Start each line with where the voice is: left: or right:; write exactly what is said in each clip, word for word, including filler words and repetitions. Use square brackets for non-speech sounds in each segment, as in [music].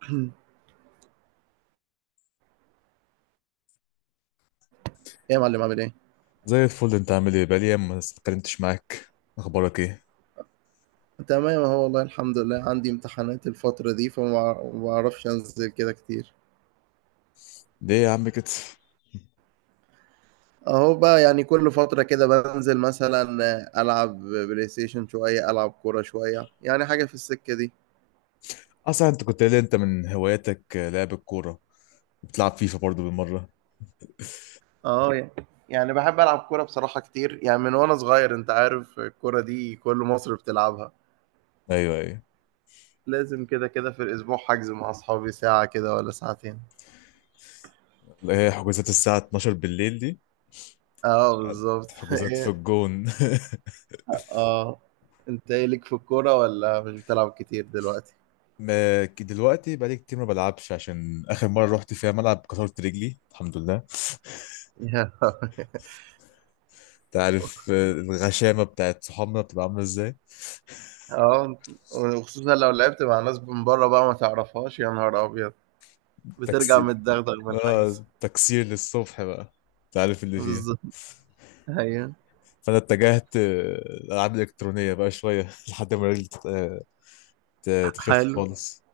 right: [clears throat] يا معلم، عامل ايه؟
left: زي الفل، انت عامل ايه؟ بقالي ايام ما اتكلمتش معاك. اخبارك ايه؟
right: تمام اهو، والله الحمد لله. عندي امتحانات الفترة دي، فما ما بعرفش انزل كده كتير.
left: ليه يا عم كده؟
right: اهو بقى، يعني كل فترة كده بنزل مثلا، العب بلاي ستيشن شوية، العب كورة شوية، يعني حاجة في السكة دي.
left: اصلا انت كنت قايل لي انت من هواياتك لعب الكوره. بتلعب فيفا برضو بالمره؟
right: اه، يعني يعني بحب العب كورة بصراحة كتير، يعني من وانا صغير. انت عارف الكورة دي كل مصر بتلعبها.
left: ايوه، ايوه.
right: لازم كده كده في الاسبوع حجز مع اصحابي ساعة كده ولا ساعتين.
left: اللي هي حجوزات الساعه اثناشر بالليل دي،
right: اه بالظبط.
left: حجوزات في
right: [laughs]
left: الجون.
right: اه. انت ايه ليك في الكورة، ولا مش بتلعب كتير دلوقتي؟
left: [laughs] ما ك- دلوقتي بقالي كتير ما بلعبش، عشان اخر مره رحت فيها ملعب كسرت رجلي الحمد لله.
right: [laughs] يا لهوي.
left: انت عارف آه، الغشامه بتاعت صحابنا بتبقى عامله ازاي.
right: اه. وخصوصا لو لعبت مع ناس من بره بقى ما تعرفهاش، يا نهار ابيض، بترجع
left: تكسير.
right: متدغدغ من الحجز.
left: اه، تكسير للصبح بقى. انت عارف اللي فيها.
right: بالظبط. ايوه.
left: فانا اتجهت آه، الالعاب الالكترونيه بقى شويه [laughs] لحد ما رجلي تت- آه، ت- تخف
right: حلو،
left: خالص.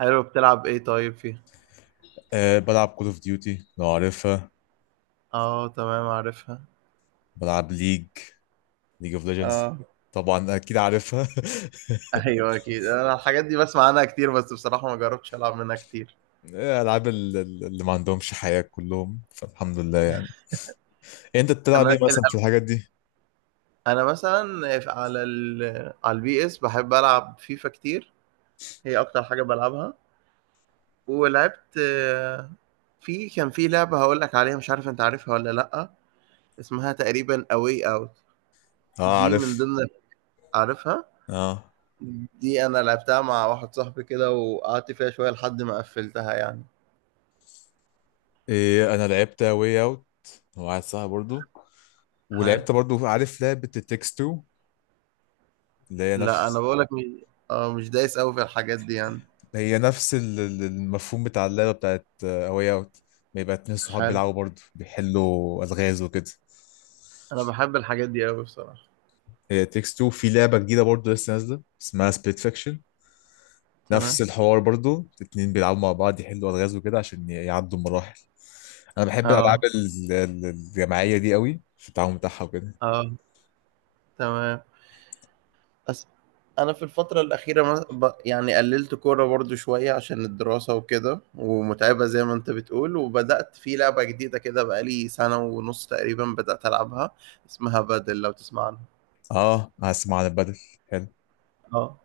right: حلو. بتلعب ايه طيب فيها؟
left: آه، بلعب كول اوف ديوتي لو عارفها.
right: اه تمام، عارفها.
left: بلعب ليج ليج اوف ليجندز.
right: اه.
left: طبعا اكيد عارفها.
right: ايوه اكيد، انا الحاجات دي بسمع عنها كتير، بس بصراحة ما جربتش العب منها كتير.
left: [laughs] آه، العاب ال- ال- اللي ما عندهمش حياه كلهم، فالحمد لله يعني. انت بتلعب
right: انا
left: ايه
right: ال-
left: مثلا في الحاجات دي؟
right: انا مثلا، على ال... على البي اس بحب العب فيفا كتير، هي اكتر حاجة بلعبها. ولعبت، آه، في كان في لعبة هقول لك عليها، مش عارف انت عارفها ولا لأ، اسمها تقريبا اواي اوت.
left: اه،
right: دي من
left: عارف.
right: ضمن عارفها.
left: اه.
right: دي انا لعبتها مع واحد صاحبي كده، وقعدت فيها شوية لحد ما قفلتها يعني.
left: إيه، انا لعبت واي اوت وواحد صاحبي برضو،
right: حلو.
left: ولعبت برضو عارف لعبه التكست اتنين، اللي هي
right: لا انا
left: نفس.
right: بقول لك، مش اه مش دايس قوي في الحاجات دي يعني.
left: هي نفس ال- ال- المفهوم بتاع اللعبة بتاعت أواي أوت. بيبقى اتنين صحاب
right: حلو.
left: بيلعبوا برضه، بيحلوا ألغاز وكده.
right: انا بحب الحاجات دي قوي بصراحة.
left: هي تيكس اتنين في لعبة جديدة برضه لسه نازلة، اسمها سبيت فيكشن. نفس
right: تمام.
left: الحوار برضه، اتنين بيلعبوا مع بعض يحلوا ألغاز وكده عشان ي- يعدوا المراحل. أنا بحب الألعاب
right: اه
left: ال- ال- الجماعية دي قوي، في التعاون بتاعها وكده.
right: اه. تمام. بس، انا في الفتره الاخيره مس- ب- يعني قللت كوره برضو شويه عشان الدراسه وكده ومتعبه زي ما انت بتقول، وبدات في لعبه جديده كده بقالي سنه ونص تقريبا بدات العبها، اسمها بادل، لو تسمع عنها.
left: اه هسمع عن البدل، حلو.
right: اه.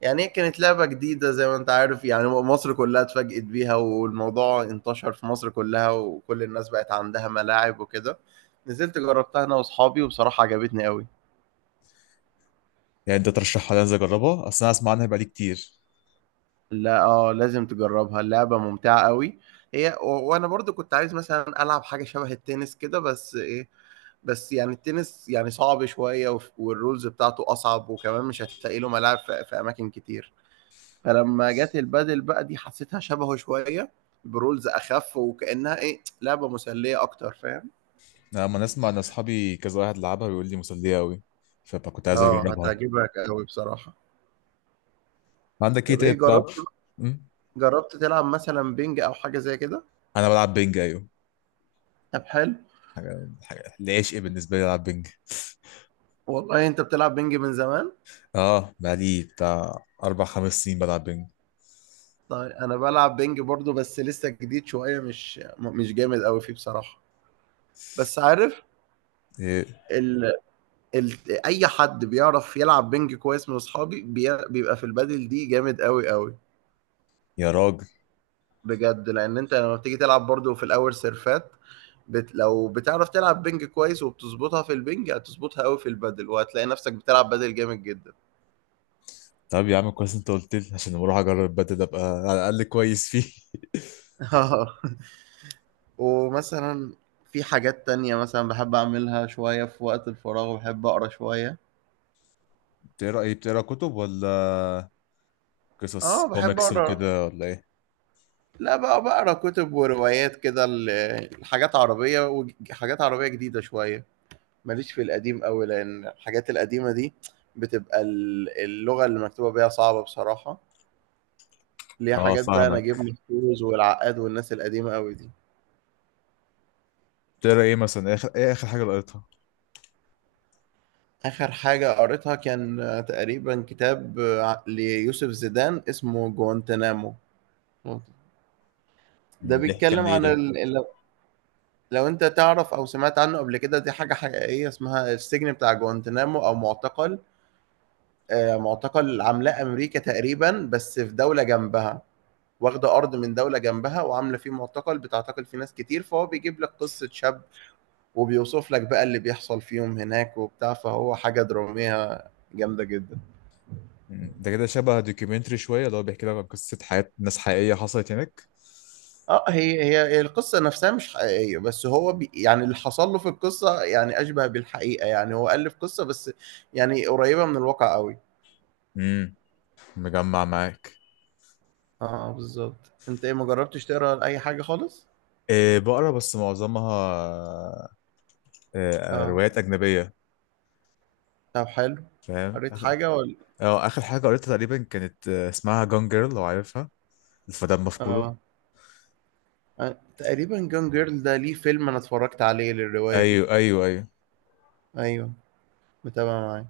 right: يعني هي كانت لعبه جديده، زي ما انت عارف يعني مصر كلها اتفاجئت بيها والموضوع انتشر في مصر كلها، وكل الناس بقت عندها ملاعب وكده. نزلت جربتها انا واصحابي، وبصراحه عجبتني قوي.
left: يعني انت ترشحها لي انزل اجربها؟ اصل انا اسمع عنها بقالي كتير.
right: لا اه، لازم تجربها، اللعبة ممتعة قوي. هي و- وانا برضو كنت عايز مثلا العب حاجة شبه التنس كده، بس ايه، بس يعني التنس يعني صعب شوية، وف- والرولز بتاعته أصعب، وكمان مش هتلاقي له ملاعب في، في أماكن كتير. فلما جت البادل بقى دي، حسيتها شبهه شوية، برولز أخف، وكأنها إيه لعبة مسلية أكتر، فاهم؟
left: لما نسمع ان اصحابي كذا واحد لعبها بيقول لي مسليه قوي، فكنت عايز
right: آه
left: اجربها.
right: هتعجبك أوي بصراحة.
left: عندك ايه
right: طب
left: تاني
right: إيه
left: بتلعب؟
right: جربت،
left: أمم؟
right: جربت تلعب مثلا بينج أو حاجة زي كده؟
left: انا بلعب بينج، ايوه.
right: طب حلو.
left: حاجه حاجه العشق بالنسبه لي العب بينج.
right: والله أنت بتلعب بينج من زمان؟
left: اه بقالي بتاع اربع خمس سنين بلعب بينج.
right: طيب انا بلعب بينج برضو، بس لسه جديد شويه، مش مش جامد قوي فيه بصراحه. بس عارف،
left: إيه؟
right: ال... ال... اي حد بيعرف يلعب بينج كويس من اصحابي بي... بيبقى في البادل دي جامد قوي قوي.
left: يا راجل.
right: بجد، لان انت لما بتيجي تلعب برضو في الاول سيرفات، بت... لو بتعرف تلعب بينج كويس وبتظبطها في البينج، هتظبطها قوي في البادل، وهتلاقي نفسك بتلعب بادل جامد جدا.
left: طب يا عم، كويس انت قلت لي، عشان لما اروح اجرب بدل ابقى على الاقل كويس فيه.
right: [laughs] آه. ومثلا في حاجات تانية مثلا بحب أعملها شوية في وقت الفراغ، بحب أقرأ شوية.
left: [laughs] بتقرا ايه؟ بتقرا كتب ولا قصص
right: اه باحب
left: كوميكس
right: اقرا.
left: وكده ولا ايه؟
right: لأ بقى، باقرا كتب وروايات كده، ل لحاجات عربية وج حاجات عربية جديدة شوية، ماليش في القديم أوي، لأن الحاجات القديمة دي بتبقى ال اللغة اللي مكتوبة بيها صعبة بصراحة، اللي هي
left: اه،
right: حاجات بقى نجيب
left: فاهمك.
right: محفوظ والعقاد والناس القديمة أوي دي.
left: بتقرا ايه مثلا؟ اخر ايه اخر حاجه قريتها؟
right: آخر حاجة قريتها كان تقريبًا كتاب ع ليوسف زيدان اسمه جوانتانامو. ده
left: أمم، بيحكي عن
right: بيتكلم
left: ايه
right: عن
left: ده؟
right: ال ال لو أنت تعرف أو سمعت عنه قبل كده، دي حاجة حقيقية اسمها السجن بتاع جوانتانامو أو معتقل. آآ، معتقل عاملاه أمريكا تقريبًا، بس في دولة جنبها، واخدة أرض من دولة جنبها وعاملة فيه معتقل بتعتقل فيه ناس كتير، فهو بيجيب لك قصة شاب وبيوصف لك بقى اللي بيحصل فيهم هناك وبتاع، فهو حاجة درامية جامدة جدًا.
left: مم. ده كده شبه دوكيومنتري شوية، اللي هو بيحكي لك عن قصة حياة ناس حقيقية حصلت هناك؟
right: آه، هي هي هي القصة نفسها مش حقيقية، بس هو ب يعني اللي حصل له في القصة يعني أشبه بالحقيقة، يعني هو ألِّف قصة بس يعني قريبة من الواقع أوي.
left: امم. مجمع معاك.
right: اه آه، بالظبط. انت ايه، ما جربتش تقرا اي حاجه خالص؟
left: إيه، بقرا بس معظمها إيه،
right: اه.
left: روايات أجنبية،
right: طب حلو.
left: فاهم؟ [laughs]
right: قريت
left: آخر-
right: حاجه ولا؟
left: اه، آخر حاجة قريتها تقريبا كانت آه، اسمها جون جيرل لو عارفها، الفتاة مفقودة.
right: اه، آه، تقريبا جون جيرل ده ليه فيلم انا اتفرجت عليه للروايه دي.
left: ايوه، ايوه، ايوه.
right: ايوه، متابع معاك.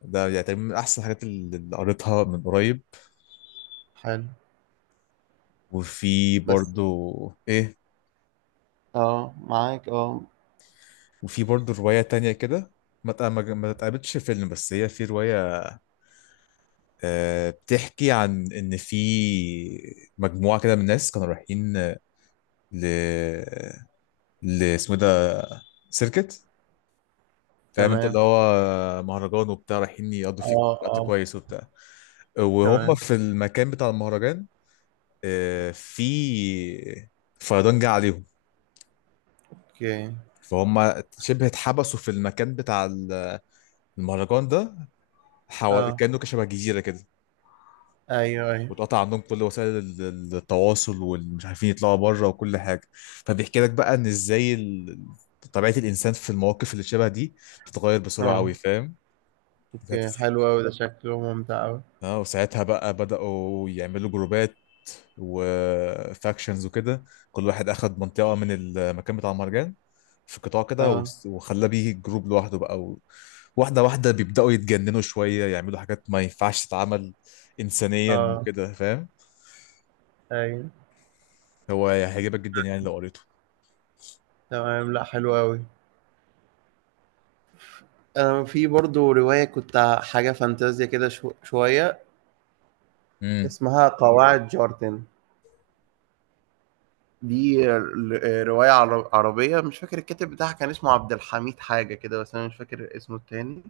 left: ده يعني تقريبا من احسن الحاجات اللي اللي قريتها من قريب.
right: حلو.
left: وفي
right: بس
left: برضو. ايه؟
right: اه معاك اه.
left: وفي برضو رواية تانية كده ما تق- ما- ما اتقابلتش فيلم، بس هي في رواية. آه، بتحكي عن ان في مجموعه كده من الناس كانوا رايحين ل ل اسمه إيه ده، سيركت، فاهم انت؟ اللي
right: تمام.
left: هو مهرجان وبتاع، رايحين يقضوا فيه
right: اه
left: وقت
right: اه.
left: كويس وبتاع. وهم
right: تمام.
left: في المكان بتاع المهرجان، آه، في فيضان جه عليهم.
right: اوكي.
left: فهم شبه اتحبسوا في المكان بتاع المهرجان ده. حو...
right: اه
left: كانوا كشبه جزيره كده.
right: ايوه ايوه.
left: واتقطع عندهم كل وسائل ال- ال- التواصل، والمش عارفين يطلعوا بره وكل حاجه. فبيحكي لك بقى ان ازاي ال- طبيعه الانسان في المواقف اللي شبه دي بتتغير بسرعه
right: اه.
left: قوي، فاهم؟
right: اوكي
left: ساعتها-
right: حلو قوي، ده شكله ممتع قوي.
left: اه، وساعتها بقى بداوا يعملوا جروبات وفاكشنز وكده. كل واحد اخد منطقه من المكان بتاع المهرجان، في قطاع كده،
right: اه
left: وس- وخلى بيه جروب لوحده بقى. و... واحده واحده بيبداوا يتجننوا شويه، يعملوا حاجات ما ينفعش تتعمل انسانيا
right: اه
left: وكده، فاهم؟
right: ايوه.
left: هو هيعجبك جدا يعني لو قريته.
right: تمام، لا حلو قوي. آه، في برضو رواية كنت حاجة فانتازيا كده شو شوية،
left: امم.
right: اسمها قواعد جارتن. دي ر- آه، رواية عر- عربية، مش فاكر الكاتب بتاعها كان اسمه عبد الحميد حاجة كده، بس أنا مش فاكر اسمه التاني.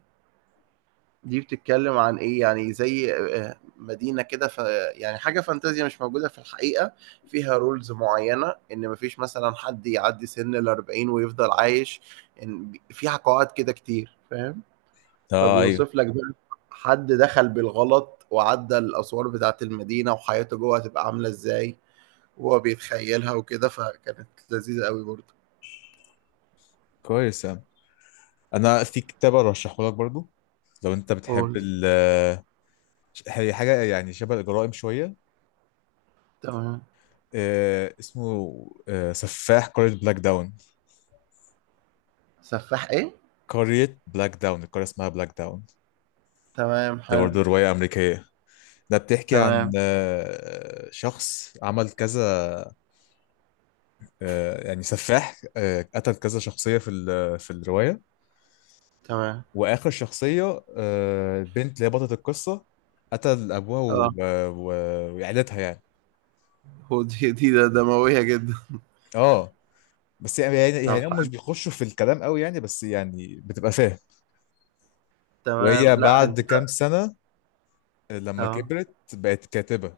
right: دي بتتكلم عن إيه، يعني زي آه، مدينة كده ف، يعني حاجة فانتازيا مش موجودة في الحقيقة، فيها رولز معينة إن مفيش مثلا حد يعدي سن الأربعين ويفضل عايش، إن فيها قواعد كده كتير، فاهم.
left: اه. ايوه.
right: فبيوصف لك بقى حد دخل بالغلط وعدى الأسوار بتاعة المدينة، وحياته جوه هتبقى عاملة إزاي وهو بيتخيلها وكده، فكانت لذيذة أوي برضه.
left: كويس يا عم. انا في كتاب ارشحه لك برضو لو انت بتحب
right: قول.
left: ال. هي حاجه يعني شبه الجرائم شويه.
right: تمام.
left: آه، اسمه آه، سفاح قريه بلاك داون.
right: سفاح إيه؟
left: قريه بلاك داون، القريه اسمها بلاك داون.
right: تمام
left: دي
right: حلو.
left: برضو روايه امريكيه. ده بتحكي عن
right: تمام.
left: آه، شخص عمل كذا آه، يعني سفاح آه، قتل كذا شخصيه في ال- في الروايه.
right: تمام.
left: واخر شخصيه آه، البنت اللي هي بطله القصه، قتل ابوها و-
right: آه
left: و- وعيلتها يعني.
right: هو دي دي ده دموية جدا.
left: اه. بس يعني يعني
right: طب
left: يعني هم مش
right: حلو.
left: بيخشوا في الكلام قوي يعني، بس يعني بتبقى فاهم.
right: تمام،
left: وهي
right: لأ أنت.
left: بعد كام سنة لما
right: آه
left: كبرت بقت كاتبة،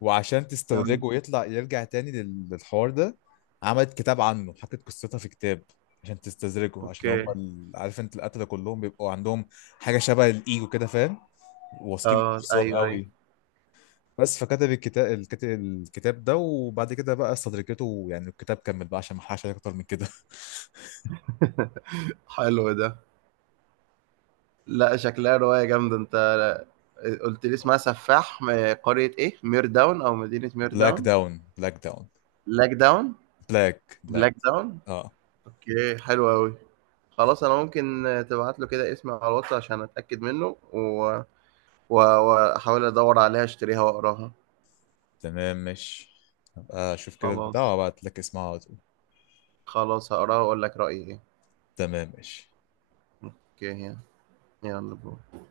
left: وعشان
right: تمام.
left: تستدرجه ويطلع يرجع تاني لل- للحوار ده، عملت كتاب عنه، حكت قصتها في كتاب عشان تستدرجه. عشان هم
right: أوكي.
left: ال- عارف انت، القتلة كلهم بيبقوا عندهم حاجة شبه الإيجو كده، فاهم؟ واثقين من
right: آه
left: نفسهم
right: أيوه أيوه.
left: قوي. بس فكتب الكتاب الكتاب الكتاب ده، وبعد كده بقى استدرجته، يعني الكتاب كمل بقى عشان ما احرقش عليك اكتر من كده.
right: حلو ده. لأ شكلها رواية جامدة، أنت قلت لي اسمها سفاح من قرية إيه؟ مير داون أو مدينة
left: [laughs]
right: مير
left: بلاك
right: داون.
left: داون، بلاك داون.
right: بلاك داون.
left: بلاك بلاك
right: بلاك داون.
left: اه.
right: اوكي حلو قوي. خلاص انا ممكن تبعت له كده اسمي على الواتس عشان اتاكد منه، و- و- واحاول ادور عليها، اشتريها واقراها.
left: تمام ماشي. هبقى اشوف كده البتاع
right: خلاص.
left: وابعت لك اسمها على طول.
right: خلاص هقراها واقول لك رايي ايه.
left: تمام ماشي.
right: اوكي. يلا باي.